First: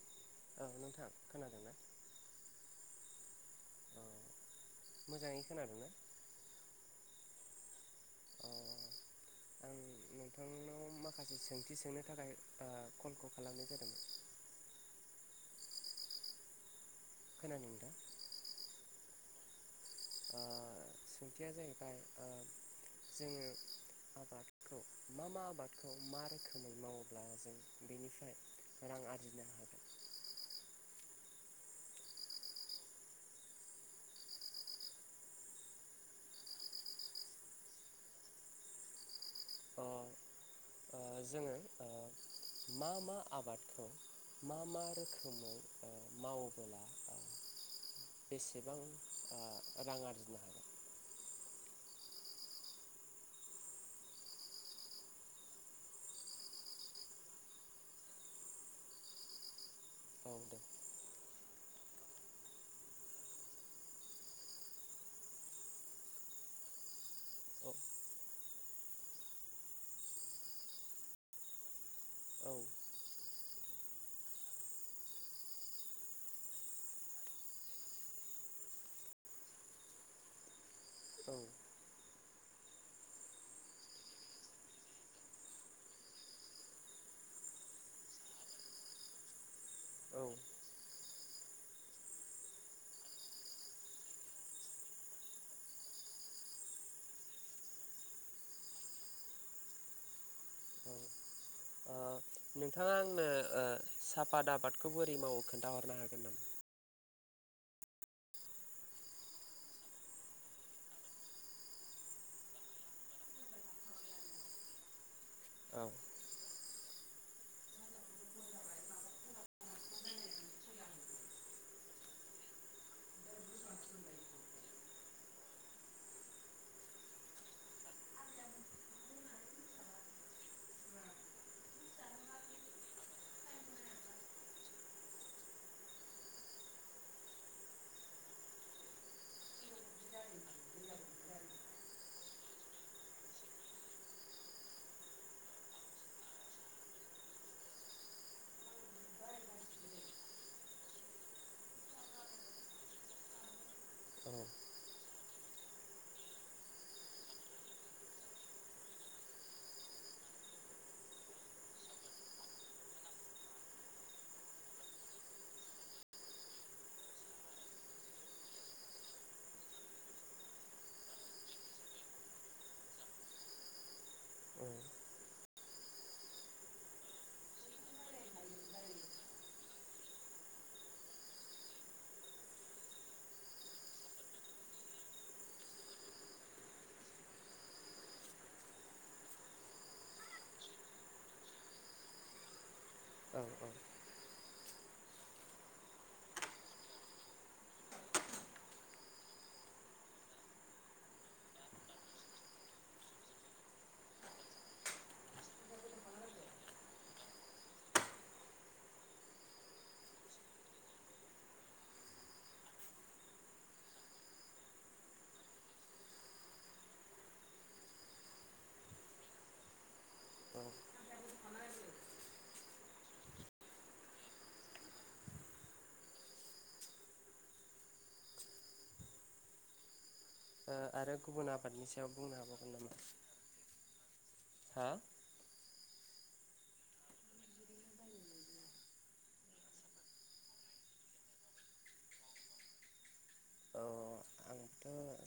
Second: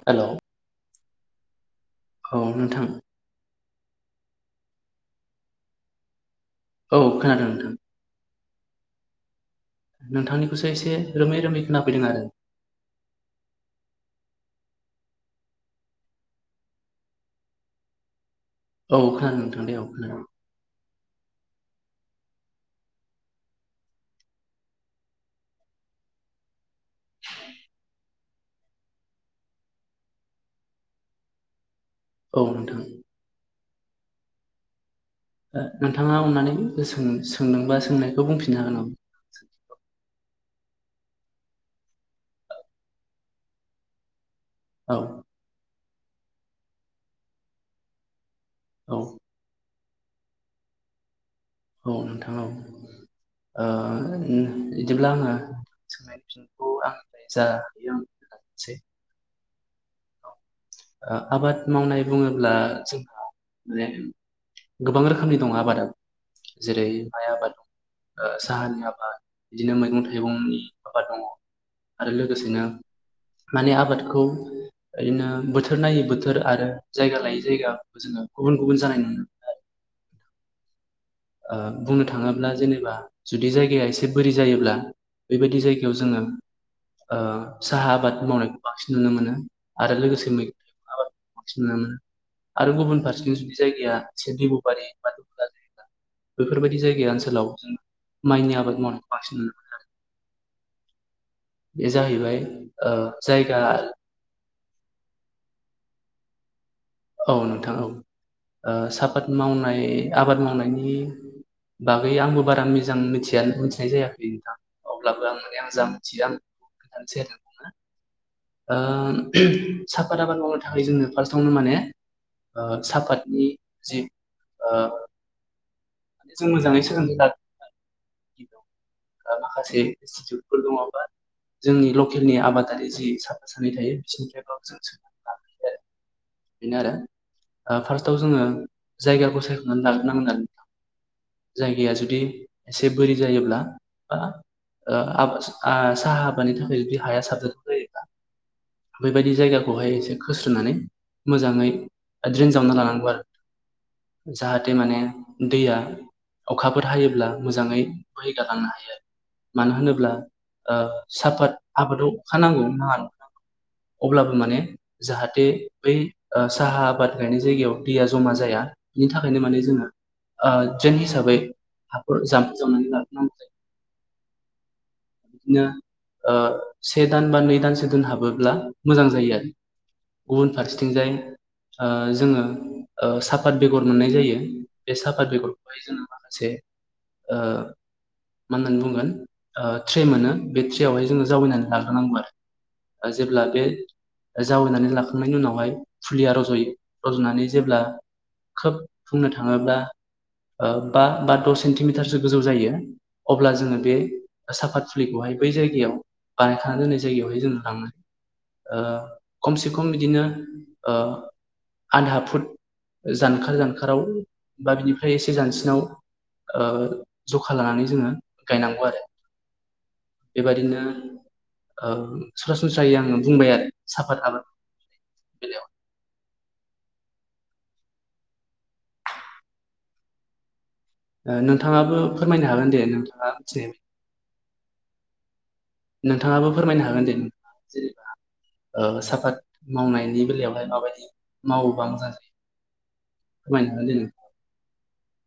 हेल' औ नोंथां खोनादोंना औ नोंथां। अ' मोजाङै खोनादोंना? औ खोनादों नोंथां। अ आं नोंथांनिखौसो नोंथांनाव एसे माखासे रोमै रोमै सोंथि खोनाफैदों सोंनो आरो थाखाय ओ कलखौ खालामनाय जादोंमोन। खोनादों नोंथां? औ खोनादों नोंथां दे औ। खोनादों ओ सोंथिया जाहैबाय ओ जोङो आबादखौ, मा मा आबादखौ मा रोखोमै मावोब्ला जों बेनिफ्राय रां आरजिनो हागोन? औ नोंथां। नोंथाङा अननानै सों-सोंदोंबा सोंनायखौ बुंफिननो हागोन नामा? अह, ओ जोङो ओ मा मा आबादखौ मा मा औ रोखोमै ओ मावोबोला बेसेबां औ ओ रां आरजिनो हागोन? औ नोंथां औ ओ इदिब्ला आङो सोंनाय फिनायखौ आंनिफ्राय जा हायो आं होलांनोसै। औ दे। ओ आबाद मावनाय बुङोब्ला जोंहा माने गोबां रोखोमनि दं आबादाव। जेरै- माइ आबाद दं, औ ओ साहानि आबाद, बिदिनो मैगं थाइगंनि आबाद दङ। आरो औ लोगोसेनो माने आबादखौ ओरैनो बोथोर थोर नायै बोथोर आरो जायगा लायै जायगा जोङो गुबुन गुबुन जानाय नुनो मोनो आरो। औ आ बुंनो थाङोब्ला जेनेबा जुदि जायगाया एसे बोरि जायोब्ला, बेबायदि जायगायाव जोङो ओ साहा आबाद मावनायखौ बांसिन नुनो मोनो आरो लोगोसे मैगं थाइगं आबाद बांसिन नुनो मोनो आरो गुबुन फारसेथिं जुदि जायगाया एसे दैब'बारि बा दुब्लि बारि बेफोरबायदि जायगाया ओनसोलाव जों माइनि आबाद मावनायखौ बांसिन नुनो मोनो आरो। औ ओ नोंथाङा ओ आंनो जायगा ओ साफात आबादखौ बोरै मावो खोन्थाहरनो हागोन [inaudible] औ नोंथां औ। ओ साफात मावनाय आबाद मावनायनि बागै आंबो बारा मिजां मिथिया मिथिनाय जायाखै नोंथां। अब्लाबो आं बे आं औ जां मिथियो आं खोनथासै आरो नोंथां ना। ओ साफाद आबाद मावनो थाखाय जोंनो फास्टावनो माने ओ साफातनि जि ओ माने जों मोजाङै सोलोंगो [unintelligible] ओ माखासे इनस्टिटिउटफोर दङ बा जोंनि लकेलनि आबादारि जि साफा सानै थायो बिसोरनिफ्रायबो जों सोंलोंना लानो हायो आरो [inaudible] बेनो आरो। फार्स्टआव जोङो जायगाखौ सायख'नानै लाग्रोनांगोन आरो नोंथां। जायगाया जुदि एसे बोरि जायोब्ला बा ओ आबाच साहा आबादनि थाखाय जुदि हाया साबजाथाव जायो, [inaudible] बेबायदि जायगाखौहाय एसे खोस्रोनानै मोजाङै ड्रेन जावना लानांगौ आरो। औ जाहाथे माने दैया अखाफोर हायोब्ला मोजाङै बोहैगारलांनो हायो। मानो होनोब्ला ओ साफात आबादाव अखा नांगौ। अब्लाबो माने जाहाथे बै ओ साहा आबाद गायनाय जायगायाव दैया जमा जाया। बिनि थाखायनो माने जोङो ओ ड्रेन हिसाबै हाखौ जामफै जावनानै लाग्रोनांगौ जायो। [inaudible] नो ओ से दान बा नै दानसो दोनहाबोब्ला मोजां जायो आरो। गुबुन फारसेथिंजाय ओ जोङो साफात बेगर मोननाय जायो। बे साफात बेगरखौहाय जोङो माखासे ओ मा होननानै बुंगोन ट्रे मोनो बे ट्रेयावहाय जोङो जावैनानै लाग्रोनांगौ आरो औ जेब्ला बे औ। जावैनानै लाखांनायनि उनावहाय फुलिया रज' रज'नानै जेब्ला खोब बुंनो थाङोब्ला ओ बा बा द' सेन्टिमिटारसो गोजौ जायो अब्ला जोङो बे साफात फुलिखौहाय बै जायगायाव बानायखानानै दोननाय जायगायावहाय जोङो लाङो। ओ खमसे खम बिदिनो ओ आधा फुट जानखार जानखाराव बा बिनिफ्राय एसे जानसिनाव ओ जखा लानानै जोङो गायनांगौ आरो। औ ओ बेबादिनो ओ सरासनस्रायै आङो बुंबाय आरो साफात आबाद बेलायाव आरो गुबुन आबादनि नोंथाङाबो सायाव बुंनो फोरमायनो हाबावगोन हागोन दे नामा? नोंथाङा मिथिनाय हा? नोंथाङाबो फोरमायनो हागोन दे जेनेबा साफात मावनायनि बेलायावहाय माबायदि मावोबा मोजां जायो। अ खमायनो आंथ'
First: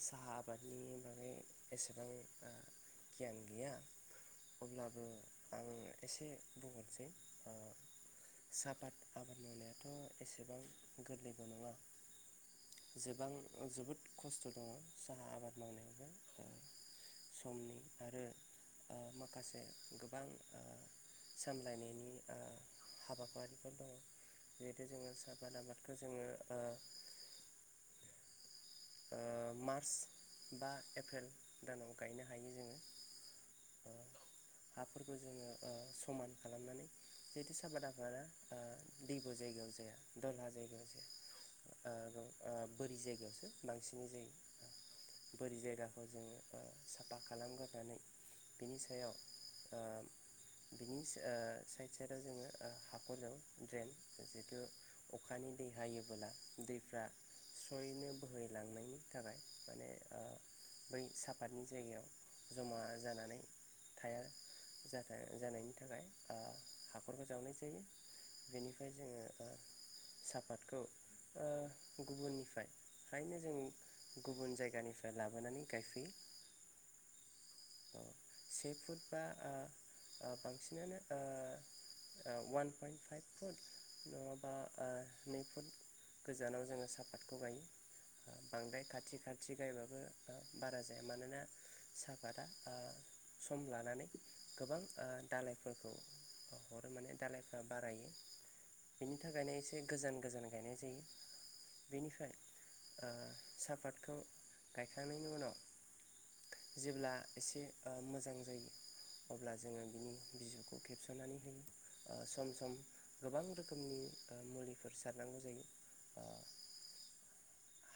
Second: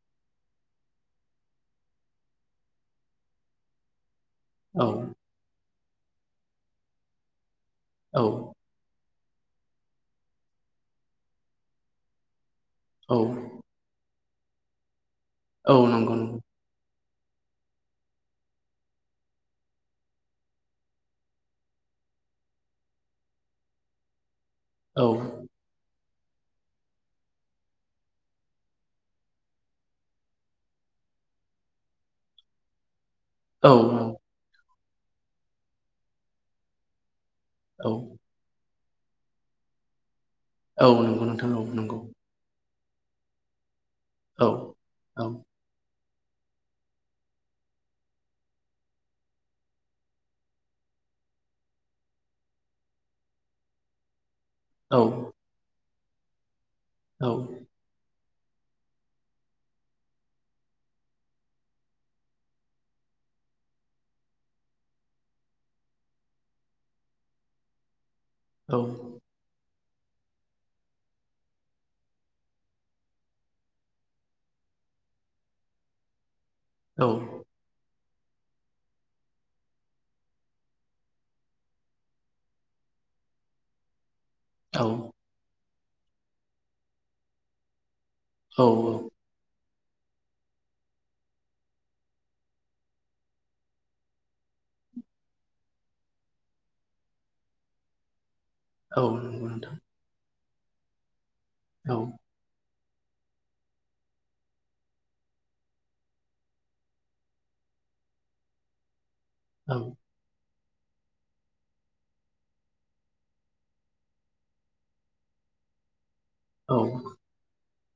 साहा आबादनि बागै एसेबां गियान गैया। औ अब्लाबो आं एसे बुंहरसै औ साहापाद आबाद मावनायाथ' एसेबां गोरलैबो नङा औ जेबां जोबोद खस्थ' दङ साहा आबाद औ नंगौ नंगौ मावनायावबो समनि आरो माखासे गोबां सामलायनायनि हाबाफारिफोर दङ। जिहेथु औ जोङो साहाफाद आबादखौ जोङो मार्च बा एप्रिल दानाव गायनो हायो जोङो। औ औ। ओ हाफोरखौ जोङो समान खालामनानै जिहेतु साबाद औ आबादा ओ दैब' जायगायाव जाया दहहा जायगायाव औ नंगौ नोंथां औ नंगौ जाया बोरि जायगायावसो बांसिनै औ औ खौ जोङो साफा खालामग्रोनानै बिनि सायाव ओ बिनि साइद साइदाव जोङो हाखरजों ड्रेन औ बाहायोबोला दैफ्रा औ स्रयैनो बोहैलांनायनि थाखाय माने बै साफातनि जायगायाव जमा जानानै थाया जानायनि थाखाय हाखरबो जावनाय जायो। औ बेनिफ्राय जोङो सापातखौ गुबुननिफ्राय खायनो जों गुबुन जायगानिफ्राय लाबोनानै गायफैयो। औ। औ से फुट बा आ बांसिनानो ओ वान पइन्ट फाइभ फुट ओ औ। नै फुट गोजानाव जोङो सापातखौ गायो बांद्राय औ खाथि खाथि गायबा बारा जाया मानोना साहफादा सम लानानै गोबां दालायफोरखौ हर माने दालायफ्रा बारायो। औ बेनि नंगौ थाखायनो नोंथां एसे गोजान गोजान गायनाय जायो औ बेनिफ्राय ओ साहापातखौ गायखांनायनि उनाव जेब्ला एसे मोजां जायो अब्ला औ जोङो बिनि बिजौखौ खेबस'नानै होयो सम सम गोबां रोखोमनि मुलिफोर सारनांगौ जायो। अह। औ।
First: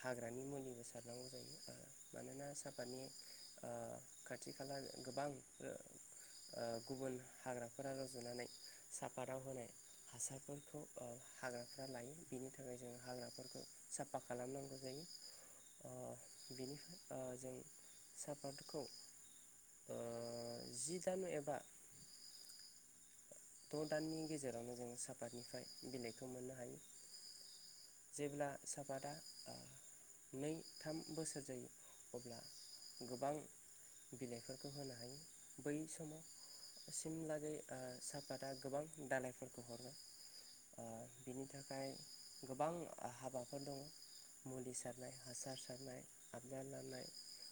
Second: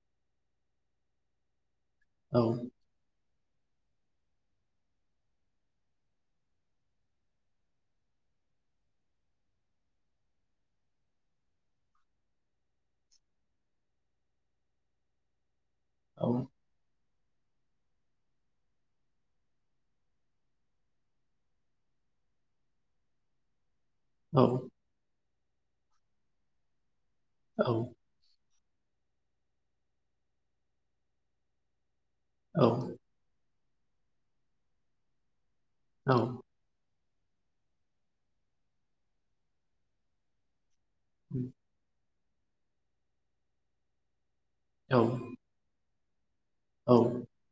हाग्रानि मुलिबो सारनांगौ जायो। ओ औ मानोना सापातनि ओ खाथि खाला गोबां ओ ओ गुबुन हाग्राफोरा रजुनानै, साफाताव होनाय हासारफोरखौ ओ हाग्राफ्रा लायो। बेनि थाखाय जों हाग्राफोरखौ साफा खालामनांगौ। जायो। ओ औ। बिनिफ्राय जों सापातखौ ओ जि दान एबा द' दाननि औ गेजेरावनो जोङो सापातनिफ्राय बिलाइखौ मोननो हायो। औ। सापादा नै थाम बोसोर जायो। अब्ला औ गोबां बिलाइफोरखौ होनो हायो। बै समाव सिमलागै साफाता गोबां दालाायफोरखौ हरो। ओ बिनि थाखाय गोबां हाबाफोर दङ। मुलि सारनाय, हासार सारनाय, आबदार लानाय,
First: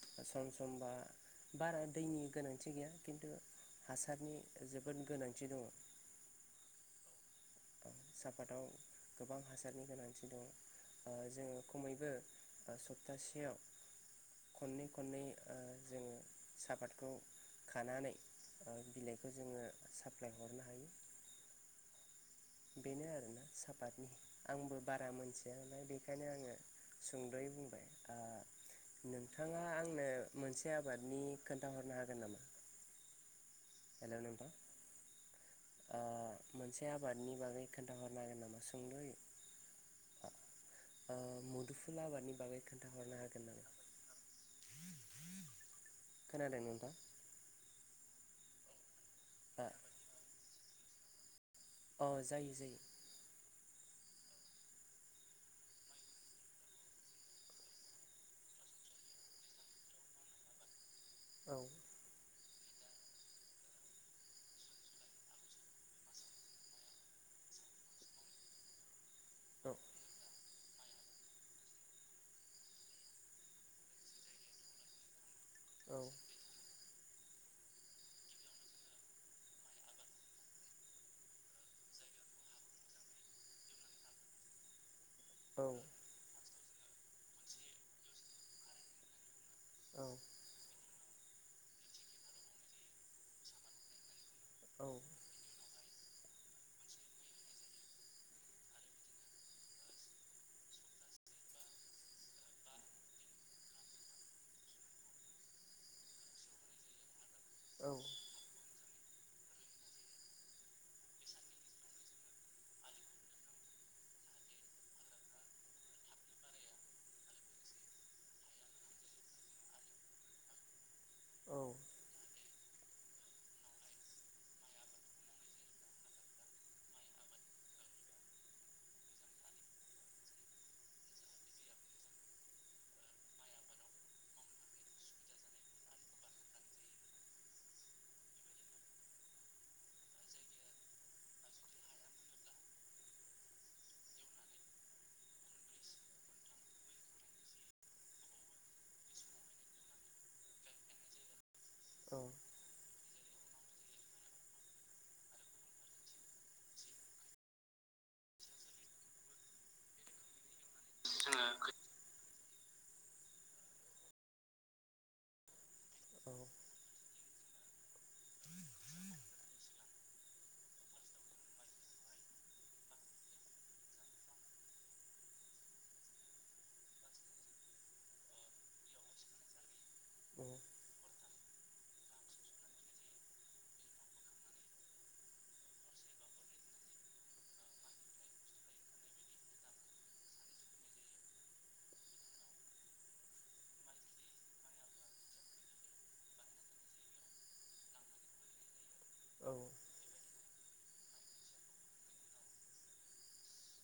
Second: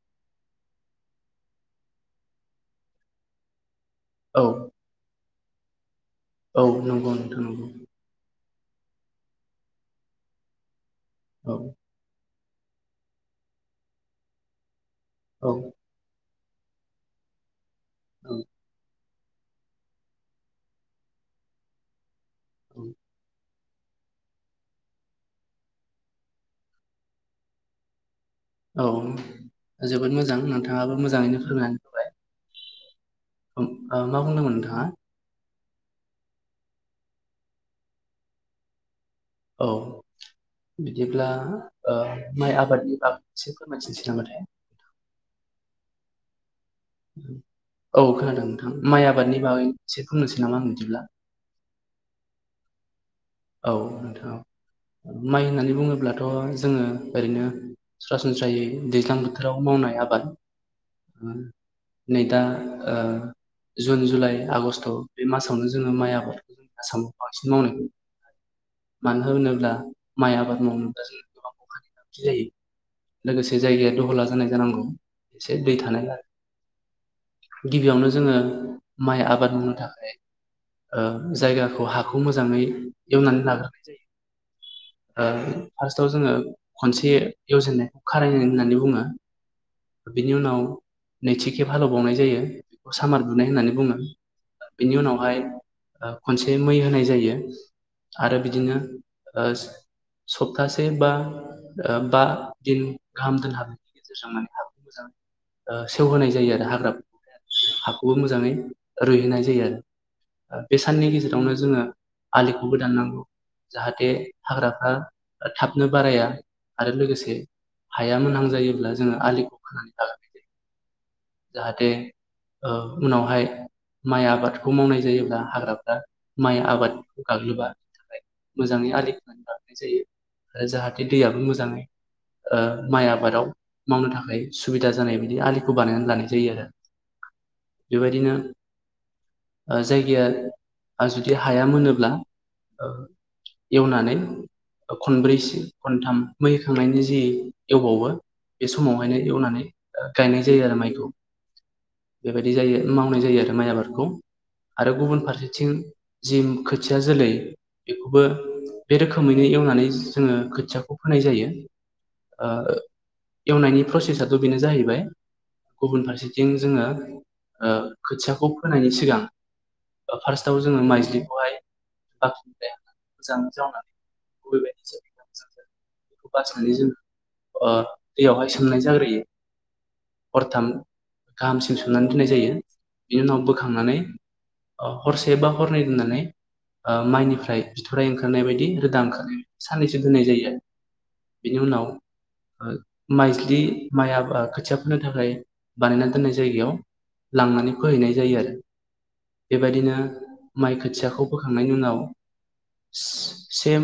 ससार होमबा बारा दैनि गोनांथि गैया। खिन्थु, हासारनि औ जोबोद गोनांथि। दङ। औ नंगौ नोंथां नंगौ। साफादाव गोबां हासारनि गोनांथि दं ओ जोङो, खमैबो सप्तासेयाव खनै खन औ। सापतखौ खानानै ओ बिलाइ खौ जोङो साप्लााय हरनो हायो। औ बेनो आरोना साफ त आबादनि आंबो बारा मोनथिया नालाय बेखायनो आङो सुंद'यै बुंबाय ओ औ नोंथाङा आंनो जोबोद मोजां मोनसे नोंथाङाबो आबादनि मोजाङैनो फोरमायनानै खोन्थाहरनो होबाय हागोन नामा? मा हेलौ बुंदोंमोन नोंथां नोंथाङा? ओ मोनसे आबादनि बागै खोन्थाहरनागोन नामा सुद'यै औ। बिदिब्ला ओ मुदुफुल आबादनि माइ बागै आबादनि खोन्थाहरनो बागै हागोन एसे नामा फोरमायथिनसै नामा थाय? खानादों नोंथां? औ खोनादों नोंथां माइ आबादनि बागै एसे बुंनोसै नामा आं बिदिब्ला? अ जायो जायो। औ नोंथाङा माइ होननानै बुङोब्लाथ' जोङो ओरैनो सरासनस्रायै दैज्लां बोथोराव माव मावनाय आबाद औ नै दा ओ जुन जुलाइ आगष्ट बे मासावनो जोङो माइ आबादखौ जोंनि आसामाव बांसिन मावनायखौ मानो औ होनोब्ला माइ आबाद समाव [unintelligible] जों गोबां अखानि गोनांथि जायो लोगोसे जायगाया दहला जानाय जानांगौ। एसे दै औ थानाय आरो गिबियावनो जोङो माइ आबाद मावनो थाखाय ओ जायगाखौ हाखौ मोजाङै एवनानै लाग्रोनाय जायो। औ ओ फार्स्टाव जोङो खनसे एवजेननायखौ खारायनाय होननानै बुङो। औ बिनि उनाव नैथि खेब हालेवबावनाय जायो बेखौ सामार बुनाय होननानै बुङो। औ बेनि उनावहाय ओ खनसे मै होनाय जायो। आरो बिदिनो ओ सप्तासे बा ओ बा दिन गाहाम दोनहाबो हाखौ मोजाङै सेवहोनाय जायो आरो हाग्रा औ हाखौबो मोजाङै रुइहोनाय जायो आरो बे साननि गेजेरावनो जोङो आलिखौबो दाननांगौ। जाहाथे हाग्राफ्रा थाबनो बाराया आरो लोगोसे हाया मोनहां जायोब्ला जोङो आलिखौ खानानै लाग्रोनाय जायो [inaudible] जाहाथे ओ उनावहाय माइ आबादखौ मावनाय जायोब्ला हाग्राफ्रा माइ आबाद गाग्लोबा बिनि थाखाय मोजाङै आलि खोनानै गायनाय जायो आरो जाहाथे दैयाबो मोजाङै ओ माइ आबादाव मावनो थाखाय सुबिदा जानाय बायदि आलिखौ बानायनानै लानाय जायो आरो बेबायदिनो ओ जायगाया जुदि हाया मोनोब्ला एवनानै खनब्रैसो खनथाम मैहाखांनायनि जि एवबावो बे समावहायनो एवनानै गायनाय जायो आरो माइखौ बेबायदि जायो मावनाय जायो आरो माइ आबादखौ आरो गुबुन फारसेथिं जि खोथिया जोलै बेखौबो बे रोखोमैनो एवनानै जोङो खोथिया होनाय जायो ओ एवनायनि प्रसेसथ' बेनो जाहैबाय गुबुन औ फारसेथिं जोङो ओ खोथियाखौ फोनायनि सिगां फार्स्टआव जोङो माइज्लिखौहाय बाख्रिनिफ्राय मोजां जावनानै [unintelligible] बासिनानै जोङो ओ दैयावहाय सोमनाय जाग्रोयो हरथाम गाहामसिम सोमनानै दोननाय जायो बेनि उनाव बोखांनानै अ हरसे बा हरनै दोननानै ओ माइनिफ्राय बिथ'राइ ओंखारनाय बायदि रोदा ओंखारनाय साननैसो दोननाय जायो आरो बेनि उनाव ओ माइज्लि माइ आ खोथियाफोरनो थाखाय बानायना दोननाय जायगायाव लांनानै फोहैनाय जायो आरो औ बेबायदिनो माइ खोथियाखौ बोखांनायनि उनाव सेम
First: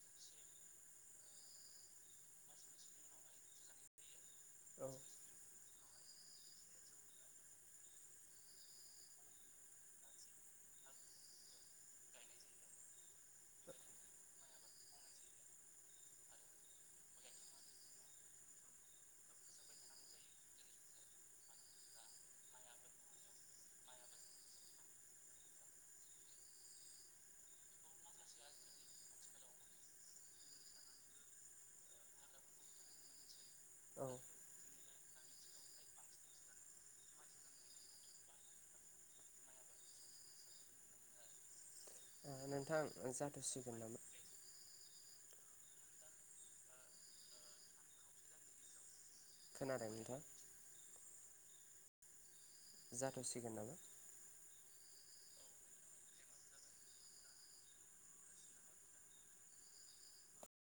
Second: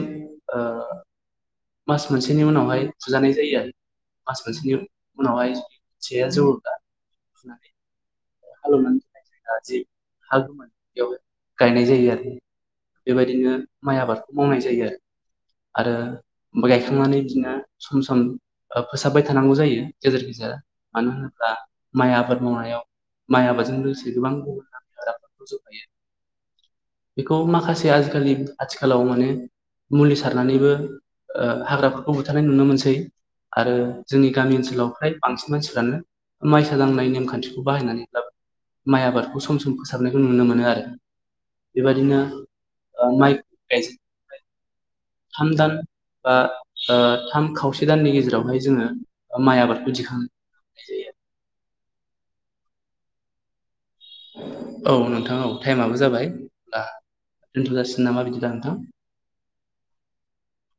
ओ मास मोनसेनि उनावहाय फुजानाय जायो आरो मास मोनसेनि औ उनावहाय जे जुर दा हालेवनानै दोननाय जायगा जि हालबोनाय बेयाव गायनाय जायो आरो बेबायदिनो माइ आबादखौ मावनाय जायो आरो आरो गायखांनानै बिदिनो सम सम फोसाबबाय थानांगौ जायो गेजेर गेजेर मानो होनोब्ला माइ आबाद मावनायाव माइ आबादाजों लोगोसे गोबां गुबुन नामनि हाग्राफोर जौगायो बेखौ माखासे आजिखालि आथिखालाव मोनो मुलि सारनानैबो ओ हाग्राफोरखौ बुथारनाय नुनो मोनसै आरो जोंनि गामि ओनसोलाव फ्राय बांसिन मानसिफ्रानो माइसा दांनाय नेमखान्थिखौ बाहायनानै ब्लाबो माइ आबादखौ सम सम फोसाबनायखौ नुनो मोनो आरो बेबायदिनो नोंथां ओ माइ जाथ'सिगोन नामा गायजोब थाम दान बा ओ थाम खावसे दाननि गेजेरावहाय जोङो माइ खोनादों आबादखौ नोंथां दिखांनाय जायो [inaudible] औ नोंथां औ टाइमाबो जाबाय दा दोनथजासिगोन नामा बिदिबा नोंथां? [inaudible]